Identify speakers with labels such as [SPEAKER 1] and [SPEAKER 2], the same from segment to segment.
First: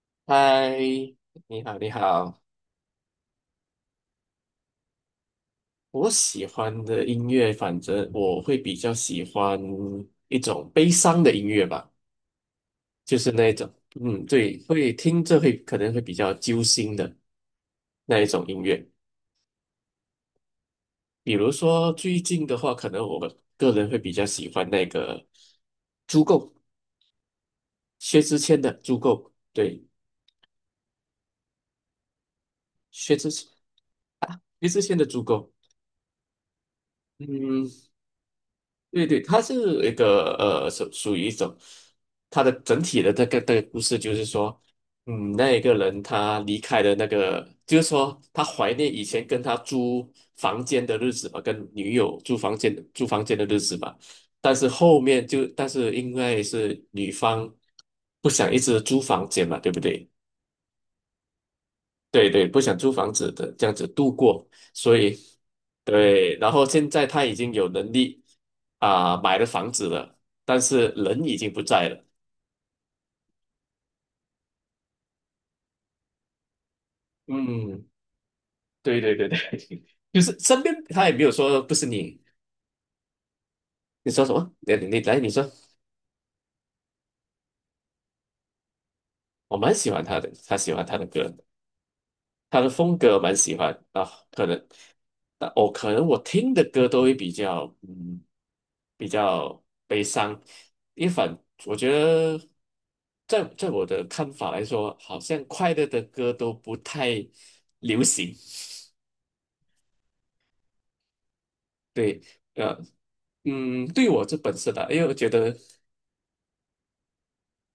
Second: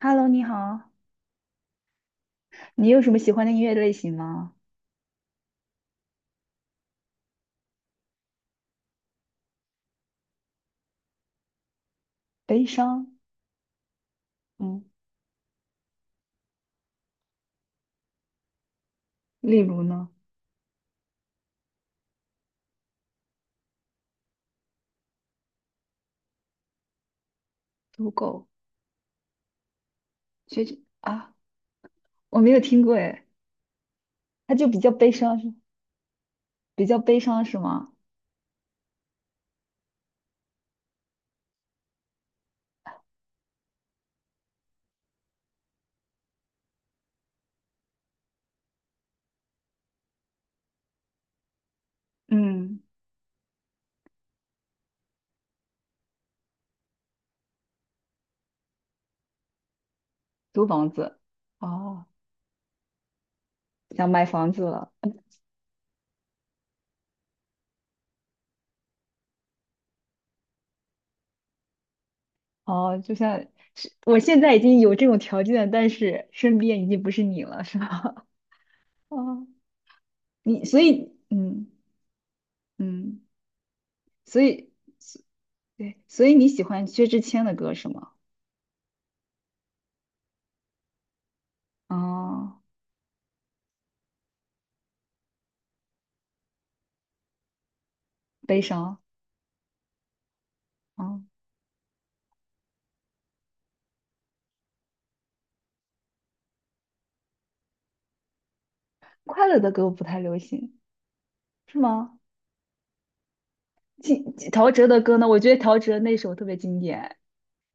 [SPEAKER 1] Hello，你
[SPEAKER 2] 嗨，
[SPEAKER 1] 好，
[SPEAKER 2] 你好，你好。
[SPEAKER 1] 你有什么喜欢的音乐类型吗？
[SPEAKER 2] 我喜欢的音乐，反正我会比较喜欢一种悲伤的音乐吧，
[SPEAKER 1] 悲伤，
[SPEAKER 2] 就是那一种，嗯，对，
[SPEAKER 1] 嗯，
[SPEAKER 2] 会听着会可能会比较揪心的那一种音乐。
[SPEAKER 1] 例如呢，
[SPEAKER 2] 比如说最近的话，可能我个人会比较喜欢那个《足够》，
[SPEAKER 1] 足
[SPEAKER 2] 薛之
[SPEAKER 1] 够，
[SPEAKER 2] 谦的《足够》，对，
[SPEAKER 1] 学姐啊，我没有听过
[SPEAKER 2] 薛
[SPEAKER 1] 哎。
[SPEAKER 2] 之谦啊，
[SPEAKER 1] 它就
[SPEAKER 2] 薛之谦的《足够》，
[SPEAKER 1] 比较悲伤是
[SPEAKER 2] 嗯。
[SPEAKER 1] 吗？
[SPEAKER 2] 对对，它是一个属于一种，它的整体的这个故事就是说，嗯，那一个人他离开了那个，就是说他怀念以前跟他租房间的日子吧，跟女友租房间
[SPEAKER 1] 嗯，
[SPEAKER 2] 租房间的日子吧，但是后面就但是因为是女方不想一直租房间嘛，对不对？
[SPEAKER 1] 租房子，哦，
[SPEAKER 2] 对对，不想租房子的，这样子
[SPEAKER 1] 想
[SPEAKER 2] 度
[SPEAKER 1] 买
[SPEAKER 2] 过，
[SPEAKER 1] 房子了。
[SPEAKER 2] 所以对，然后现在他已经有能力啊、买了房子了，但是人已经不在了。
[SPEAKER 1] 哦，就像是我现在已经有这种条件，但是身边已经不是你了，是
[SPEAKER 2] 嗯，
[SPEAKER 1] 吧？
[SPEAKER 2] 对 对对对，
[SPEAKER 1] 哦，
[SPEAKER 2] 就是身
[SPEAKER 1] 你
[SPEAKER 2] 边
[SPEAKER 1] 所
[SPEAKER 2] 他
[SPEAKER 1] 以
[SPEAKER 2] 也没有说
[SPEAKER 1] 嗯
[SPEAKER 2] 不是你，
[SPEAKER 1] 嗯，
[SPEAKER 2] 你说什
[SPEAKER 1] 所
[SPEAKER 2] 么？
[SPEAKER 1] 以
[SPEAKER 2] 你来，
[SPEAKER 1] 所
[SPEAKER 2] 你说，
[SPEAKER 1] 对，所以你喜欢薛之谦的歌是吗？
[SPEAKER 2] 我蛮喜欢他的，他喜欢他的歌。
[SPEAKER 1] 哦，
[SPEAKER 2] 他的风格蛮喜欢啊，可能，但我可能我听的歌都会比较，嗯，
[SPEAKER 1] 悲伤，
[SPEAKER 2] 比较悲伤。一
[SPEAKER 1] 哦。
[SPEAKER 2] 反，我觉得在我的看法来说，好像快乐的歌都不太流行。
[SPEAKER 1] 快乐的歌不太流行，是吗？
[SPEAKER 2] 对，呃，嗯，对
[SPEAKER 1] 今
[SPEAKER 2] 我这本
[SPEAKER 1] 陶
[SPEAKER 2] 身的，
[SPEAKER 1] 喆的
[SPEAKER 2] 因为我
[SPEAKER 1] 歌呢？
[SPEAKER 2] 觉
[SPEAKER 1] 我觉
[SPEAKER 2] 得
[SPEAKER 1] 得陶喆那首特别经典，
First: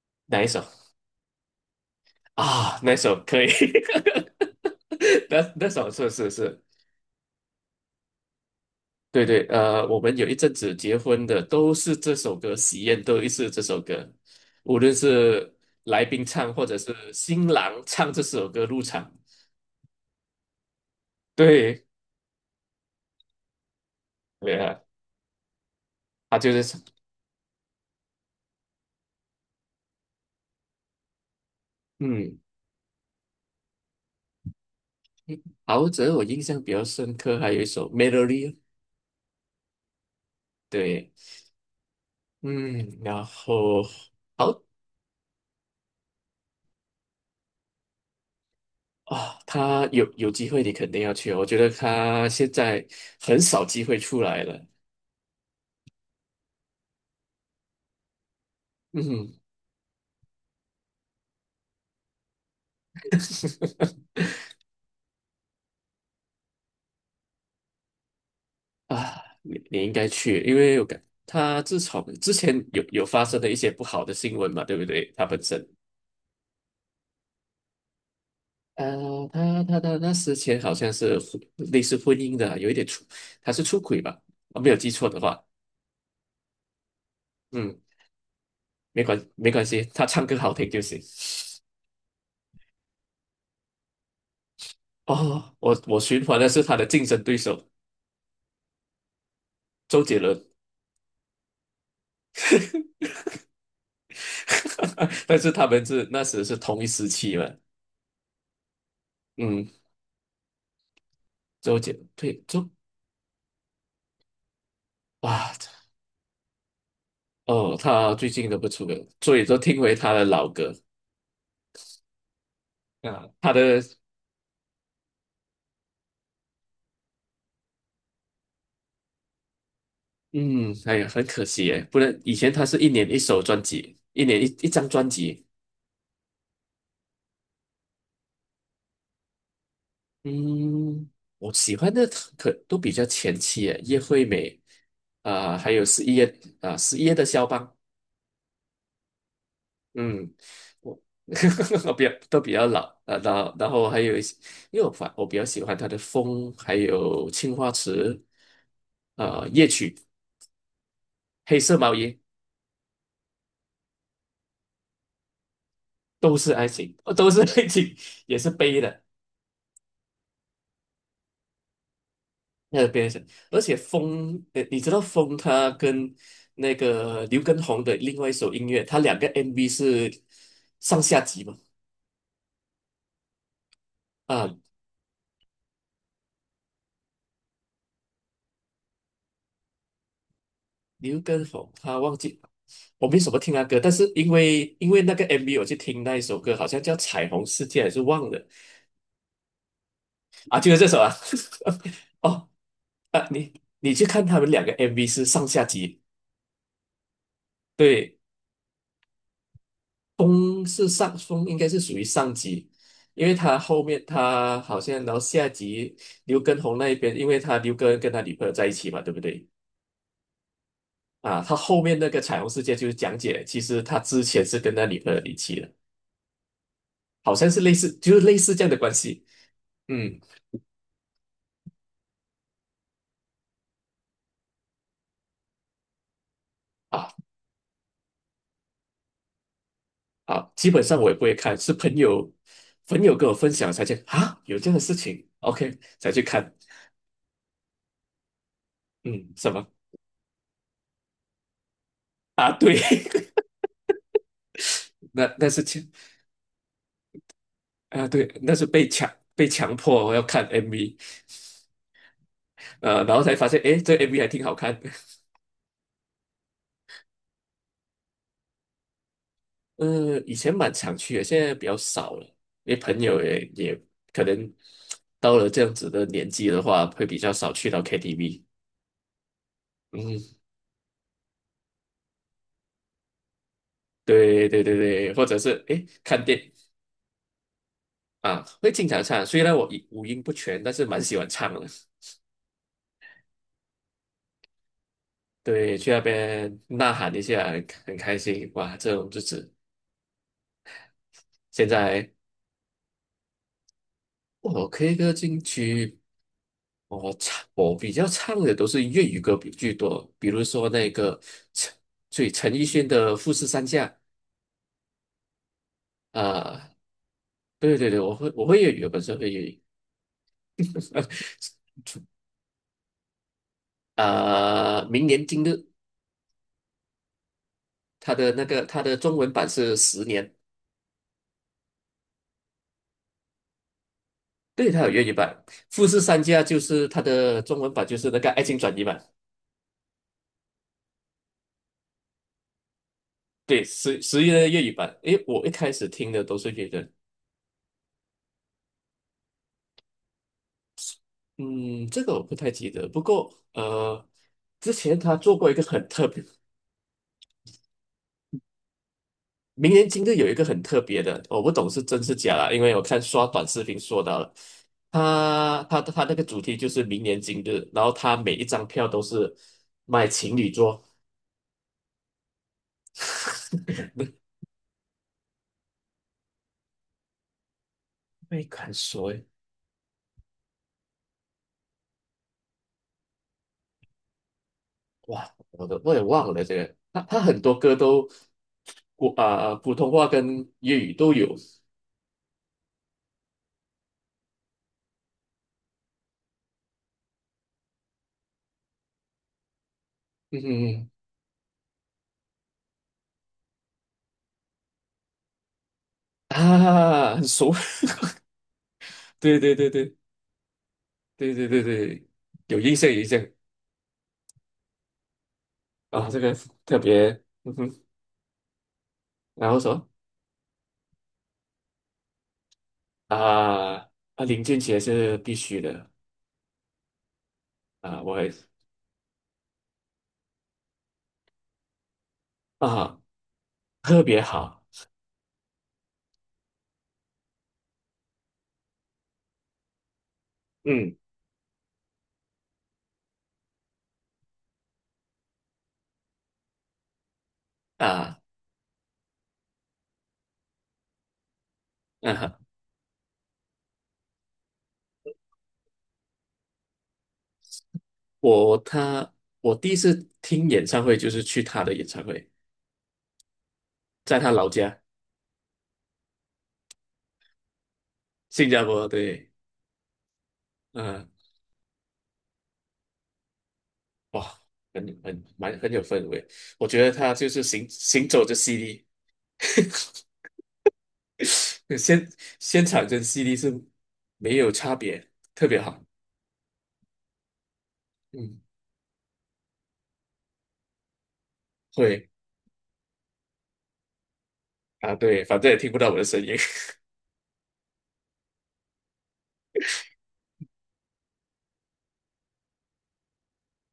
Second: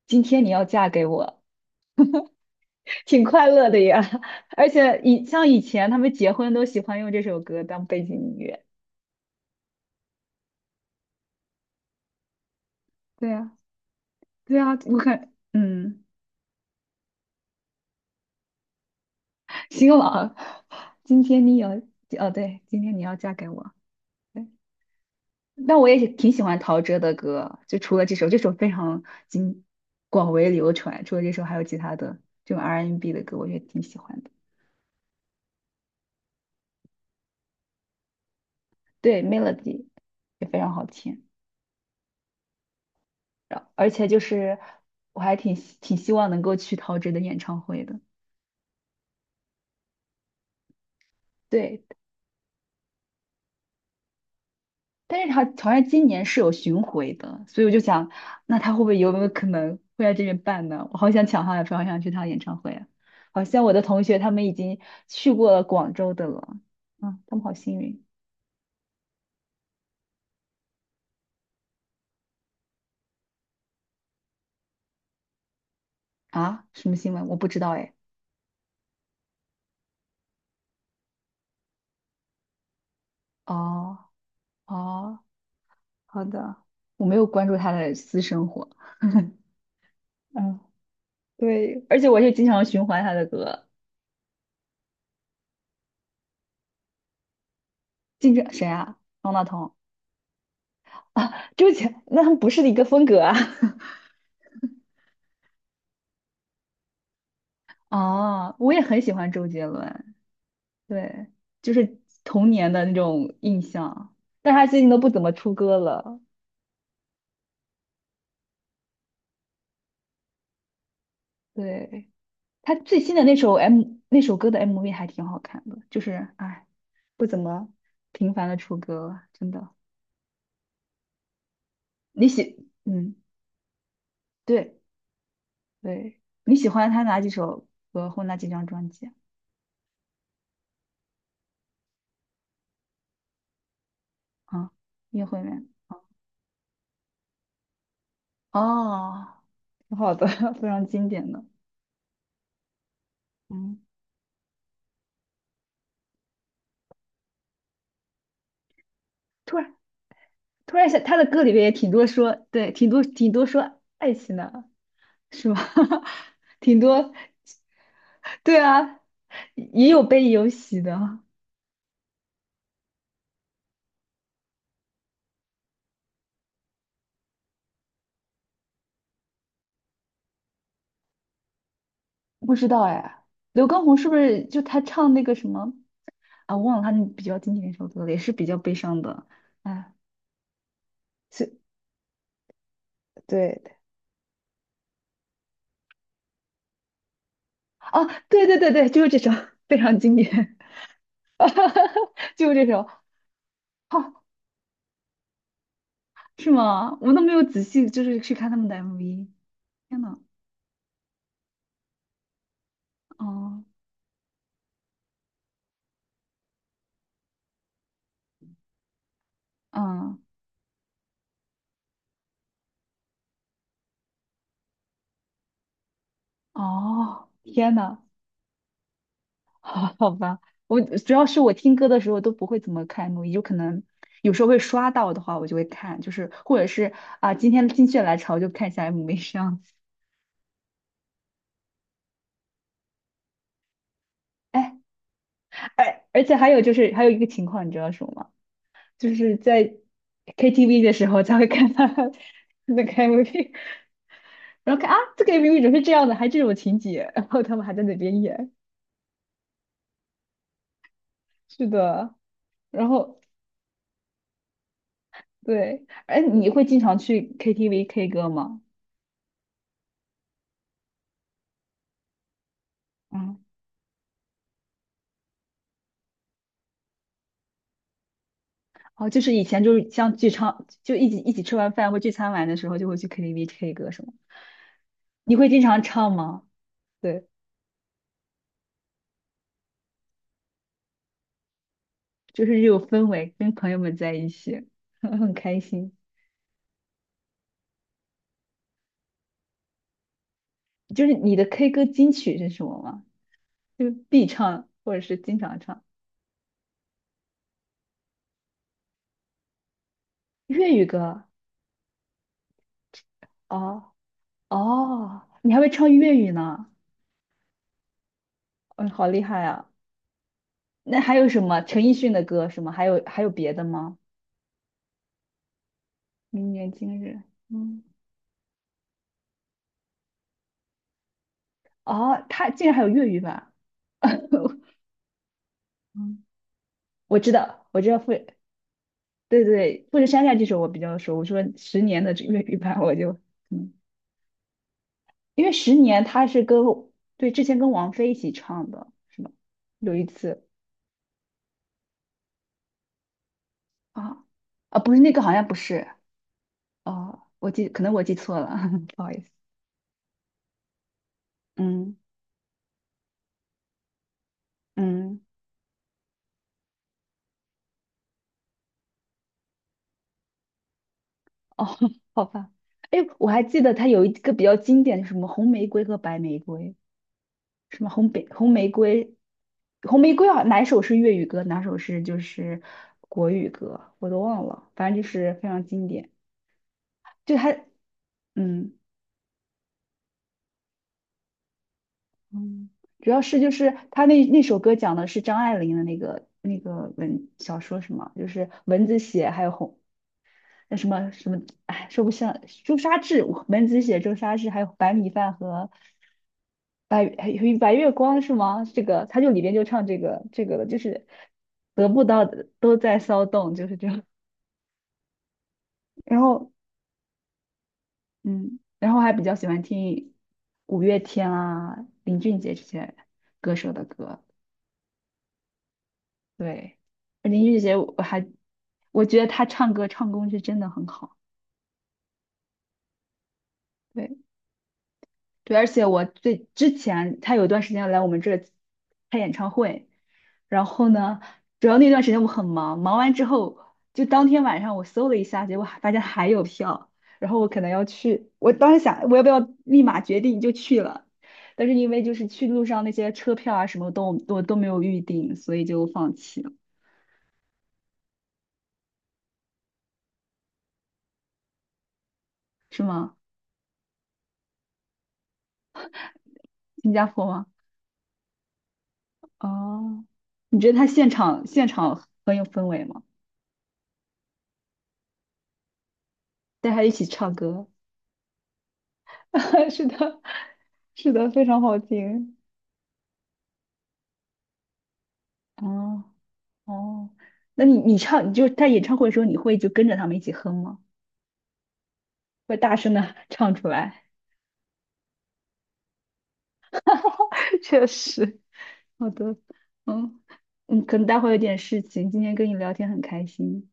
[SPEAKER 1] 《今
[SPEAKER 2] 哪
[SPEAKER 1] 天
[SPEAKER 2] 一
[SPEAKER 1] 你要
[SPEAKER 2] 首
[SPEAKER 1] 嫁给我》，
[SPEAKER 2] 哪一首
[SPEAKER 1] 挺
[SPEAKER 2] 可
[SPEAKER 1] 快
[SPEAKER 2] 以，
[SPEAKER 1] 乐的呀。而且像
[SPEAKER 2] 那
[SPEAKER 1] 以
[SPEAKER 2] 那
[SPEAKER 1] 前
[SPEAKER 2] 首
[SPEAKER 1] 他
[SPEAKER 2] 是
[SPEAKER 1] 们
[SPEAKER 2] 是
[SPEAKER 1] 结婚
[SPEAKER 2] 是。
[SPEAKER 1] 都喜欢用这首歌当背景音乐。
[SPEAKER 2] 对对，我们有一阵子结婚的都是这首歌，喜宴都
[SPEAKER 1] 对
[SPEAKER 2] 是
[SPEAKER 1] 呀，
[SPEAKER 2] 这首歌，
[SPEAKER 1] 对呀，
[SPEAKER 2] 无论
[SPEAKER 1] 我看，
[SPEAKER 2] 是来宾唱或者是新郎唱这首歌入场。
[SPEAKER 1] 新郎，今天你要
[SPEAKER 2] 对，
[SPEAKER 1] 哦，对，今天你要嫁给我。对，
[SPEAKER 2] 对啊，
[SPEAKER 1] 但我也是挺
[SPEAKER 2] 他
[SPEAKER 1] 喜
[SPEAKER 2] 就
[SPEAKER 1] 欢
[SPEAKER 2] 是
[SPEAKER 1] 陶
[SPEAKER 2] 唱，
[SPEAKER 1] 喆的歌，就除了这首，这首非常经广为流传。除了这首，还有其他的
[SPEAKER 2] 嗯，
[SPEAKER 1] 这种 R&B N 的歌，我也挺喜欢的。
[SPEAKER 2] 陶喆我印象比较深刻，还有一首《Melody》,
[SPEAKER 1] 对，Melody 也非常好
[SPEAKER 2] 对，
[SPEAKER 1] 听，
[SPEAKER 2] 嗯，然
[SPEAKER 1] 然后
[SPEAKER 2] 后
[SPEAKER 1] 而且就是
[SPEAKER 2] 好
[SPEAKER 1] 我还挺希望能够去陶喆的演唱会的。
[SPEAKER 2] 啊，他有机会你肯定要去哦。我觉得
[SPEAKER 1] 对，
[SPEAKER 2] 他现在很少机会出来了，
[SPEAKER 1] 但是他好像今年是有巡回的，所以我就想，那他会不会有没有
[SPEAKER 2] 嗯。
[SPEAKER 1] 可能会在这边办呢？我好想抢他的票，好想去他的演唱会啊！好像我的同学他们已经去过了广州的了，他们好幸运。
[SPEAKER 2] 啊，你应该去，因为我感他自从之前有发生的一些不好的新闻嘛，对不对？他本身，
[SPEAKER 1] 啊！什么新闻？我不知道哎。
[SPEAKER 2] 他那之前好像是婚类似婚姻的，有一点出，他是出
[SPEAKER 1] 哦
[SPEAKER 2] 轨吧？我没有记错
[SPEAKER 1] 哦，
[SPEAKER 2] 的话，
[SPEAKER 1] 好的，我没有关注他
[SPEAKER 2] 嗯，
[SPEAKER 1] 的私生活。
[SPEAKER 2] 没关 没关系，他唱歌好
[SPEAKER 1] 嗯，
[SPEAKER 2] 听就行。
[SPEAKER 1] 对，而且我也经常循环他的歌。
[SPEAKER 2] 哦，我循环的是他的竞争对手
[SPEAKER 1] 经常谁啊？方大同
[SPEAKER 2] 周杰伦，
[SPEAKER 1] 啊，那他们不是一个风格啊。
[SPEAKER 2] 但是他们是那时是同一时期嘛，
[SPEAKER 1] 哦，我也很喜欢周杰
[SPEAKER 2] 嗯，
[SPEAKER 1] 伦，对，就
[SPEAKER 2] 周杰
[SPEAKER 1] 是
[SPEAKER 2] 对
[SPEAKER 1] 童
[SPEAKER 2] 周
[SPEAKER 1] 年的那种印象，但是他最近都不怎么
[SPEAKER 2] 哇。
[SPEAKER 1] 出歌了。
[SPEAKER 2] 哦，他最近都不出歌，所以都听回他的老歌
[SPEAKER 1] 对，他最新的
[SPEAKER 2] 啊，
[SPEAKER 1] 那首
[SPEAKER 2] 他
[SPEAKER 1] M
[SPEAKER 2] 的
[SPEAKER 1] 那首歌的 MV 还挺好看的，就是哎，不怎么频繁的出歌了，真的。
[SPEAKER 2] 嗯，哎呀，很可惜耶，不然
[SPEAKER 1] 你
[SPEAKER 2] 以前
[SPEAKER 1] 喜，
[SPEAKER 2] 他是一年
[SPEAKER 1] 嗯，
[SPEAKER 2] 一首专辑，一年一一
[SPEAKER 1] 对
[SPEAKER 2] 张专辑，
[SPEAKER 1] 对，你喜欢他哪几首歌或哪几张专辑
[SPEAKER 2] 嗯，我喜欢的可都比较前期耶，叶惠
[SPEAKER 1] 啊？
[SPEAKER 2] 美
[SPEAKER 1] 啊，音乐会
[SPEAKER 2] 啊、
[SPEAKER 1] 面。
[SPEAKER 2] 还有十一月啊，十一月的肖邦，
[SPEAKER 1] 哦，挺好的，
[SPEAKER 2] 嗯，
[SPEAKER 1] 非常
[SPEAKER 2] 我
[SPEAKER 1] 经典的。
[SPEAKER 2] 比较都比较老啊，然后然
[SPEAKER 1] 嗯，
[SPEAKER 2] 后还有一些，因为我比较喜欢他的风，还有青花瓷啊、
[SPEAKER 1] 突
[SPEAKER 2] 夜
[SPEAKER 1] 然
[SPEAKER 2] 曲，
[SPEAKER 1] 突然想，他的歌里
[SPEAKER 2] 黑
[SPEAKER 1] 面也
[SPEAKER 2] 色
[SPEAKER 1] 挺
[SPEAKER 2] 毛
[SPEAKER 1] 多
[SPEAKER 2] 衣。
[SPEAKER 1] 说，对，挺多说爱情的，是吧？
[SPEAKER 2] 都是 爱
[SPEAKER 1] 挺
[SPEAKER 2] 情，
[SPEAKER 1] 多，
[SPEAKER 2] 都是爱情，也是
[SPEAKER 1] 对
[SPEAKER 2] 悲
[SPEAKER 1] 啊，
[SPEAKER 2] 的，
[SPEAKER 1] 也有悲也有喜的。
[SPEAKER 2] 那个悲情。而且风，你知道风他跟那个刘畊宏的另外一首音乐，他两个 MV 是上下集嘛？
[SPEAKER 1] 不知道哎，刘畊宏是不是
[SPEAKER 2] 啊，
[SPEAKER 1] 就他唱那个什么？啊，我忘了他那比较经典的一首歌了，也是比较悲伤的。哎，
[SPEAKER 2] 刘畊
[SPEAKER 1] 是，
[SPEAKER 2] 宏他忘记我没什么听
[SPEAKER 1] 对
[SPEAKER 2] 他
[SPEAKER 1] 对，
[SPEAKER 2] 歌，但是因为那个 MV 我去听那一首歌，好像叫《彩虹世界》还是
[SPEAKER 1] 哦，
[SPEAKER 2] 忘了
[SPEAKER 1] 对对对对，就是这首，非常经典，
[SPEAKER 2] 啊，就是这首啊。哦，
[SPEAKER 1] 就是这首。
[SPEAKER 2] 啊，你 你去
[SPEAKER 1] 好，
[SPEAKER 2] 看他们两个 MV 是上下集，
[SPEAKER 1] 是吗？我都没有仔细就
[SPEAKER 2] 对。
[SPEAKER 1] 是去看他们的 MV。天呐，
[SPEAKER 2] 风是上风，应该是属于上级，因为他
[SPEAKER 1] 哦，
[SPEAKER 2] 后面他好像然后下集刘畊宏那一边，因为他刘畊跟他女朋友在一起嘛，对不对？
[SPEAKER 1] 嗯，
[SPEAKER 2] 啊，他后面那个彩虹世界就是讲解，其实他之前是跟他女朋友离奇了，
[SPEAKER 1] 哦，
[SPEAKER 2] 好像是
[SPEAKER 1] 天
[SPEAKER 2] 类似，
[SPEAKER 1] 呐，
[SPEAKER 2] 就是类似这样的关系。
[SPEAKER 1] 好好
[SPEAKER 2] 嗯，
[SPEAKER 1] 吧，我主要是我听歌的时候都不会怎么看 MV，就可能有时候会刷到的话，我就会看，就是或者是
[SPEAKER 2] 啊
[SPEAKER 1] 啊、今天心血来潮就看一下 MV 这样子。
[SPEAKER 2] 啊，基本上我也不会看，是朋友跟我分享才去啊，有这样
[SPEAKER 1] 哎，
[SPEAKER 2] 的事情，OK
[SPEAKER 1] 而
[SPEAKER 2] 才去
[SPEAKER 1] 而且还
[SPEAKER 2] 看。
[SPEAKER 1] 有就是还有一个情况，你知道什么吗？就
[SPEAKER 2] 嗯，
[SPEAKER 1] 是
[SPEAKER 2] 什么
[SPEAKER 1] 在 KTV 的时候才会看到
[SPEAKER 2] 啊？对，
[SPEAKER 1] 那个 MV，然后看啊，这个
[SPEAKER 2] 那
[SPEAKER 1] MV
[SPEAKER 2] 是
[SPEAKER 1] 怎么是
[SPEAKER 2] 前
[SPEAKER 1] 这样的，还这种情节，然后他们还在那
[SPEAKER 2] 啊，
[SPEAKER 1] 边
[SPEAKER 2] 对，
[SPEAKER 1] 演，
[SPEAKER 2] 那是被强迫我要看 MV,
[SPEAKER 1] 是的，然
[SPEAKER 2] 然
[SPEAKER 1] 后
[SPEAKER 2] 后才发现，诶，这 MV 还挺好看的。
[SPEAKER 1] 对，哎，你会经常去 KTV K 歌吗？
[SPEAKER 2] 以前蛮常去的，现在比较少了，因为朋友也
[SPEAKER 1] 嗯，
[SPEAKER 2] 也可能到了这样子的年纪的话，会比较少去到 KTV。
[SPEAKER 1] 哦，就是以前就是像聚
[SPEAKER 2] 嗯，
[SPEAKER 1] 餐，就一起吃完饭或聚餐完的时候，就会去 KTV K 歌什么，
[SPEAKER 2] 对对对对，或
[SPEAKER 1] 你
[SPEAKER 2] 者
[SPEAKER 1] 会经
[SPEAKER 2] 是
[SPEAKER 1] 常
[SPEAKER 2] 诶，
[SPEAKER 1] 唱
[SPEAKER 2] 看
[SPEAKER 1] 吗？
[SPEAKER 2] 电
[SPEAKER 1] 对，
[SPEAKER 2] 啊，会经常唱。虽然我五音不全，但是蛮喜欢唱的。
[SPEAKER 1] 就是有氛围，跟朋友们在一起，很开
[SPEAKER 2] 对，
[SPEAKER 1] 心。
[SPEAKER 2] 去那边呐喊一下，很开心。哇，这种日子
[SPEAKER 1] 就是你的
[SPEAKER 2] 现
[SPEAKER 1] K 歌金
[SPEAKER 2] 在
[SPEAKER 1] 曲是什么吗？就必
[SPEAKER 2] 我
[SPEAKER 1] 唱或
[SPEAKER 2] K
[SPEAKER 1] 者
[SPEAKER 2] 歌
[SPEAKER 1] 是经
[SPEAKER 2] 进
[SPEAKER 1] 常唱
[SPEAKER 2] 去我唱我比较唱的都是粤语歌比居多，比如
[SPEAKER 1] 粤
[SPEAKER 2] 说
[SPEAKER 1] 语
[SPEAKER 2] 那个
[SPEAKER 1] 歌。
[SPEAKER 2] 陈，所以陈奕迅的《富士山下》
[SPEAKER 1] 哦哦，你还会唱粤语呢？
[SPEAKER 2] 啊、对对对，我会粤语，
[SPEAKER 1] 嗯，
[SPEAKER 2] 我本
[SPEAKER 1] 好
[SPEAKER 2] 身
[SPEAKER 1] 厉
[SPEAKER 2] 会粤
[SPEAKER 1] 害
[SPEAKER 2] 语
[SPEAKER 1] 啊！那还有什么陈奕迅的歌什么？还有别的吗？
[SPEAKER 2] 啊、明年今日，
[SPEAKER 1] 明年今日，嗯，
[SPEAKER 2] 他的中文版是十年，
[SPEAKER 1] 哦，他竟然还有粤语版。
[SPEAKER 2] 对，他有粤语版，《富士
[SPEAKER 1] 嗯，
[SPEAKER 2] 山下》就是他
[SPEAKER 1] 我知
[SPEAKER 2] 的中
[SPEAKER 1] 道，
[SPEAKER 2] 文
[SPEAKER 1] 我
[SPEAKER 2] 版，
[SPEAKER 1] 知
[SPEAKER 2] 就
[SPEAKER 1] 道富，
[SPEAKER 2] 是那个《爱情转移》版，
[SPEAKER 1] 对对，富士山下这首我比较熟。我说十年的这粤语版，我就
[SPEAKER 2] 对，
[SPEAKER 1] 嗯，
[SPEAKER 2] 十一的粤语版。诶，
[SPEAKER 1] 因
[SPEAKER 2] 我一
[SPEAKER 1] 为
[SPEAKER 2] 开
[SPEAKER 1] 十
[SPEAKER 2] 始
[SPEAKER 1] 年
[SPEAKER 2] 听的
[SPEAKER 1] 他
[SPEAKER 2] 都
[SPEAKER 1] 是
[SPEAKER 2] 是粤语的
[SPEAKER 1] 对，之前跟王菲一起唱的，是吧？有一次
[SPEAKER 2] 嗯，这个我不太记得，不过
[SPEAKER 1] 啊，
[SPEAKER 2] 之
[SPEAKER 1] 不是
[SPEAKER 2] 前
[SPEAKER 1] 那
[SPEAKER 2] 他
[SPEAKER 1] 个好
[SPEAKER 2] 做
[SPEAKER 1] 像
[SPEAKER 2] 过
[SPEAKER 1] 不
[SPEAKER 2] 一个很
[SPEAKER 1] 是，
[SPEAKER 2] 特别。
[SPEAKER 1] 哦，可能我记错了，不好意思。
[SPEAKER 2] 明年今日有一个很特别的，我不懂是
[SPEAKER 1] 嗯
[SPEAKER 2] 真是假啦，因为我看刷短视频说到了，
[SPEAKER 1] 嗯，
[SPEAKER 2] 他那个主题就是明年今日，然后他每一张票都是卖情侣桌，
[SPEAKER 1] 哦，好吧。哎，我还记得它有一个比较经典的，什么红玫瑰和白玫瑰，什么
[SPEAKER 2] 没
[SPEAKER 1] 红玫
[SPEAKER 2] 敢说
[SPEAKER 1] 瑰，
[SPEAKER 2] 诶，
[SPEAKER 1] 红玫瑰啊，哪首是粤语歌，哪首是国语歌，我都忘了，反正就
[SPEAKER 2] 哇，
[SPEAKER 1] 是非常
[SPEAKER 2] 我都
[SPEAKER 1] 经
[SPEAKER 2] 我也
[SPEAKER 1] 典。
[SPEAKER 2] 忘了这个，他
[SPEAKER 1] 就
[SPEAKER 2] 很
[SPEAKER 1] 它，
[SPEAKER 2] 多歌都
[SPEAKER 1] 嗯
[SPEAKER 2] 国啊、普通话跟粤语都有，
[SPEAKER 1] 嗯，主要是就是他那首歌讲的是张爱玲的那个小说，什么，就是文字写还有红
[SPEAKER 2] 嗯
[SPEAKER 1] 那什
[SPEAKER 2] 哼
[SPEAKER 1] 么什么，哎，说不上朱砂痣，我门子写朱砂痣，还有白米饭和
[SPEAKER 2] 啊，很
[SPEAKER 1] 还
[SPEAKER 2] 熟，
[SPEAKER 1] 有白 月光是吗？这个他就
[SPEAKER 2] 对
[SPEAKER 1] 里边
[SPEAKER 2] 对
[SPEAKER 1] 就
[SPEAKER 2] 对
[SPEAKER 1] 唱
[SPEAKER 2] 对
[SPEAKER 1] 这个了，就是
[SPEAKER 2] 对对对
[SPEAKER 1] 得不
[SPEAKER 2] 对，
[SPEAKER 1] 到的
[SPEAKER 2] 有印
[SPEAKER 1] 都
[SPEAKER 2] 象有
[SPEAKER 1] 在
[SPEAKER 2] 印象
[SPEAKER 1] 骚动，就是这样。
[SPEAKER 2] 啊，
[SPEAKER 1] 然
[SPEAKER 2] 这个
[SPEAKER 1] 后
[SPEAKER 2] 特别，嗯哼，
[SPEAKER 1] 嗯，然后还比较喜
[SPEAKER 2] 然后
[SPEAKER 1] 欢
[SPEAKER 2] 什么？
[SPEAKER 1] 听五月天啊、林俊杰这些歌手
[SPEAKER 2] 啊，
[SPEAKER 1] 的歌。
[SPEAKER 2] 啊，林俊杰是必须的
[SPEAKER 1] 对，林俊杰
[SPEAKER 2] 啊，我也是
[SPEAKER 1] 我觉得他唱歌唱功是真的很好。
[SPEAKER 2] 啊，特
[SPEAKER 1] 对。
[SPEAKER 2] 别好，
[SPEAKER 1] 对，而且我之前他有一段时间来我们这儿开演唱会，然后
[SPEAKER 2] 嗯
[SPEAKER 1] 呢，主要那段时间我很忙，忙完之后就当天晚上我搜了一下，结果还发现还有票，然后我可能要
[SPEAKER 2] 啊，
[SPEAKER 1] 去，我当时想我要不要立马决定就去了，但是因为就是
[SPEAKER 2] 啊，
[SPEAKER 1] 去路上那些车票啊什么都没有预定，所以就放弃了。
[SPEAKER 2] 我他我第一次听演唱会就是去他的演唱会，
[SPEAKER 1] 是吗？
[SPEAKER 2] 在他老家
[SPEAKER 1] 新加坡吗？
[SPEAKER 2] 新加坡，对，
[SPEAKER 1] 哦，你觉得他
[SPEAKER 2] 嗯、
[SPEAKER 1] 现场很有氛围吗？
[SPEAKER 2] 哇，很蛮很有氛围，我
[SPEAKER 1] 带他
[SPEAKER 2] 觉
[SPEAKER 1] 一
[SPEAKER 2] 得
[SPEAKER 1] 起
[SPEAKER 2] 他就
[SPEAKER 1] 唱
[SPEAKER 2] 是
[SPEAKER 1] 歌。
[SPEAKER 2] 行走着 CD,
[SPEAKER 1] 是的，是的，非常好
[SPEAKER 2] 现
[SPEAKER 1] 听。
[SPEAKER 2] 现场跟 CD 是没有差别，特别好，
[SPEAKER 1] 哦哦，那你唱，你
[SPEAKER 2] 嗯，
[SPEAKER 1] 就他在演唱会的时候，你会就跟着他们一起哼吗？
[SPEAKER 2] 会
[SPEAKER 1] 会大声的 唱出来？
[SPEAKER 2] 啊，对，反正也听不到我的声音。
[SPEAKER 1] 确实，好的，嗯可能待会有点事情，今天跟你聊天很开心。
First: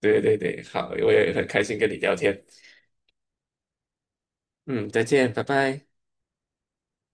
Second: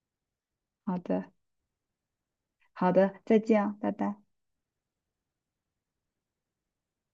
[SPEAKER 2] 对对对，好，
[SPEAKER 1] 好
[SPEAKER 2] 我
[SPEAKER 1] 的，
[SPEAKER 2] 也很开心跟你聊天。
[SPEAKER 1] 好的，再见啊，拜拜。
[SPEAKER 2] 嗯，再见，拜拜。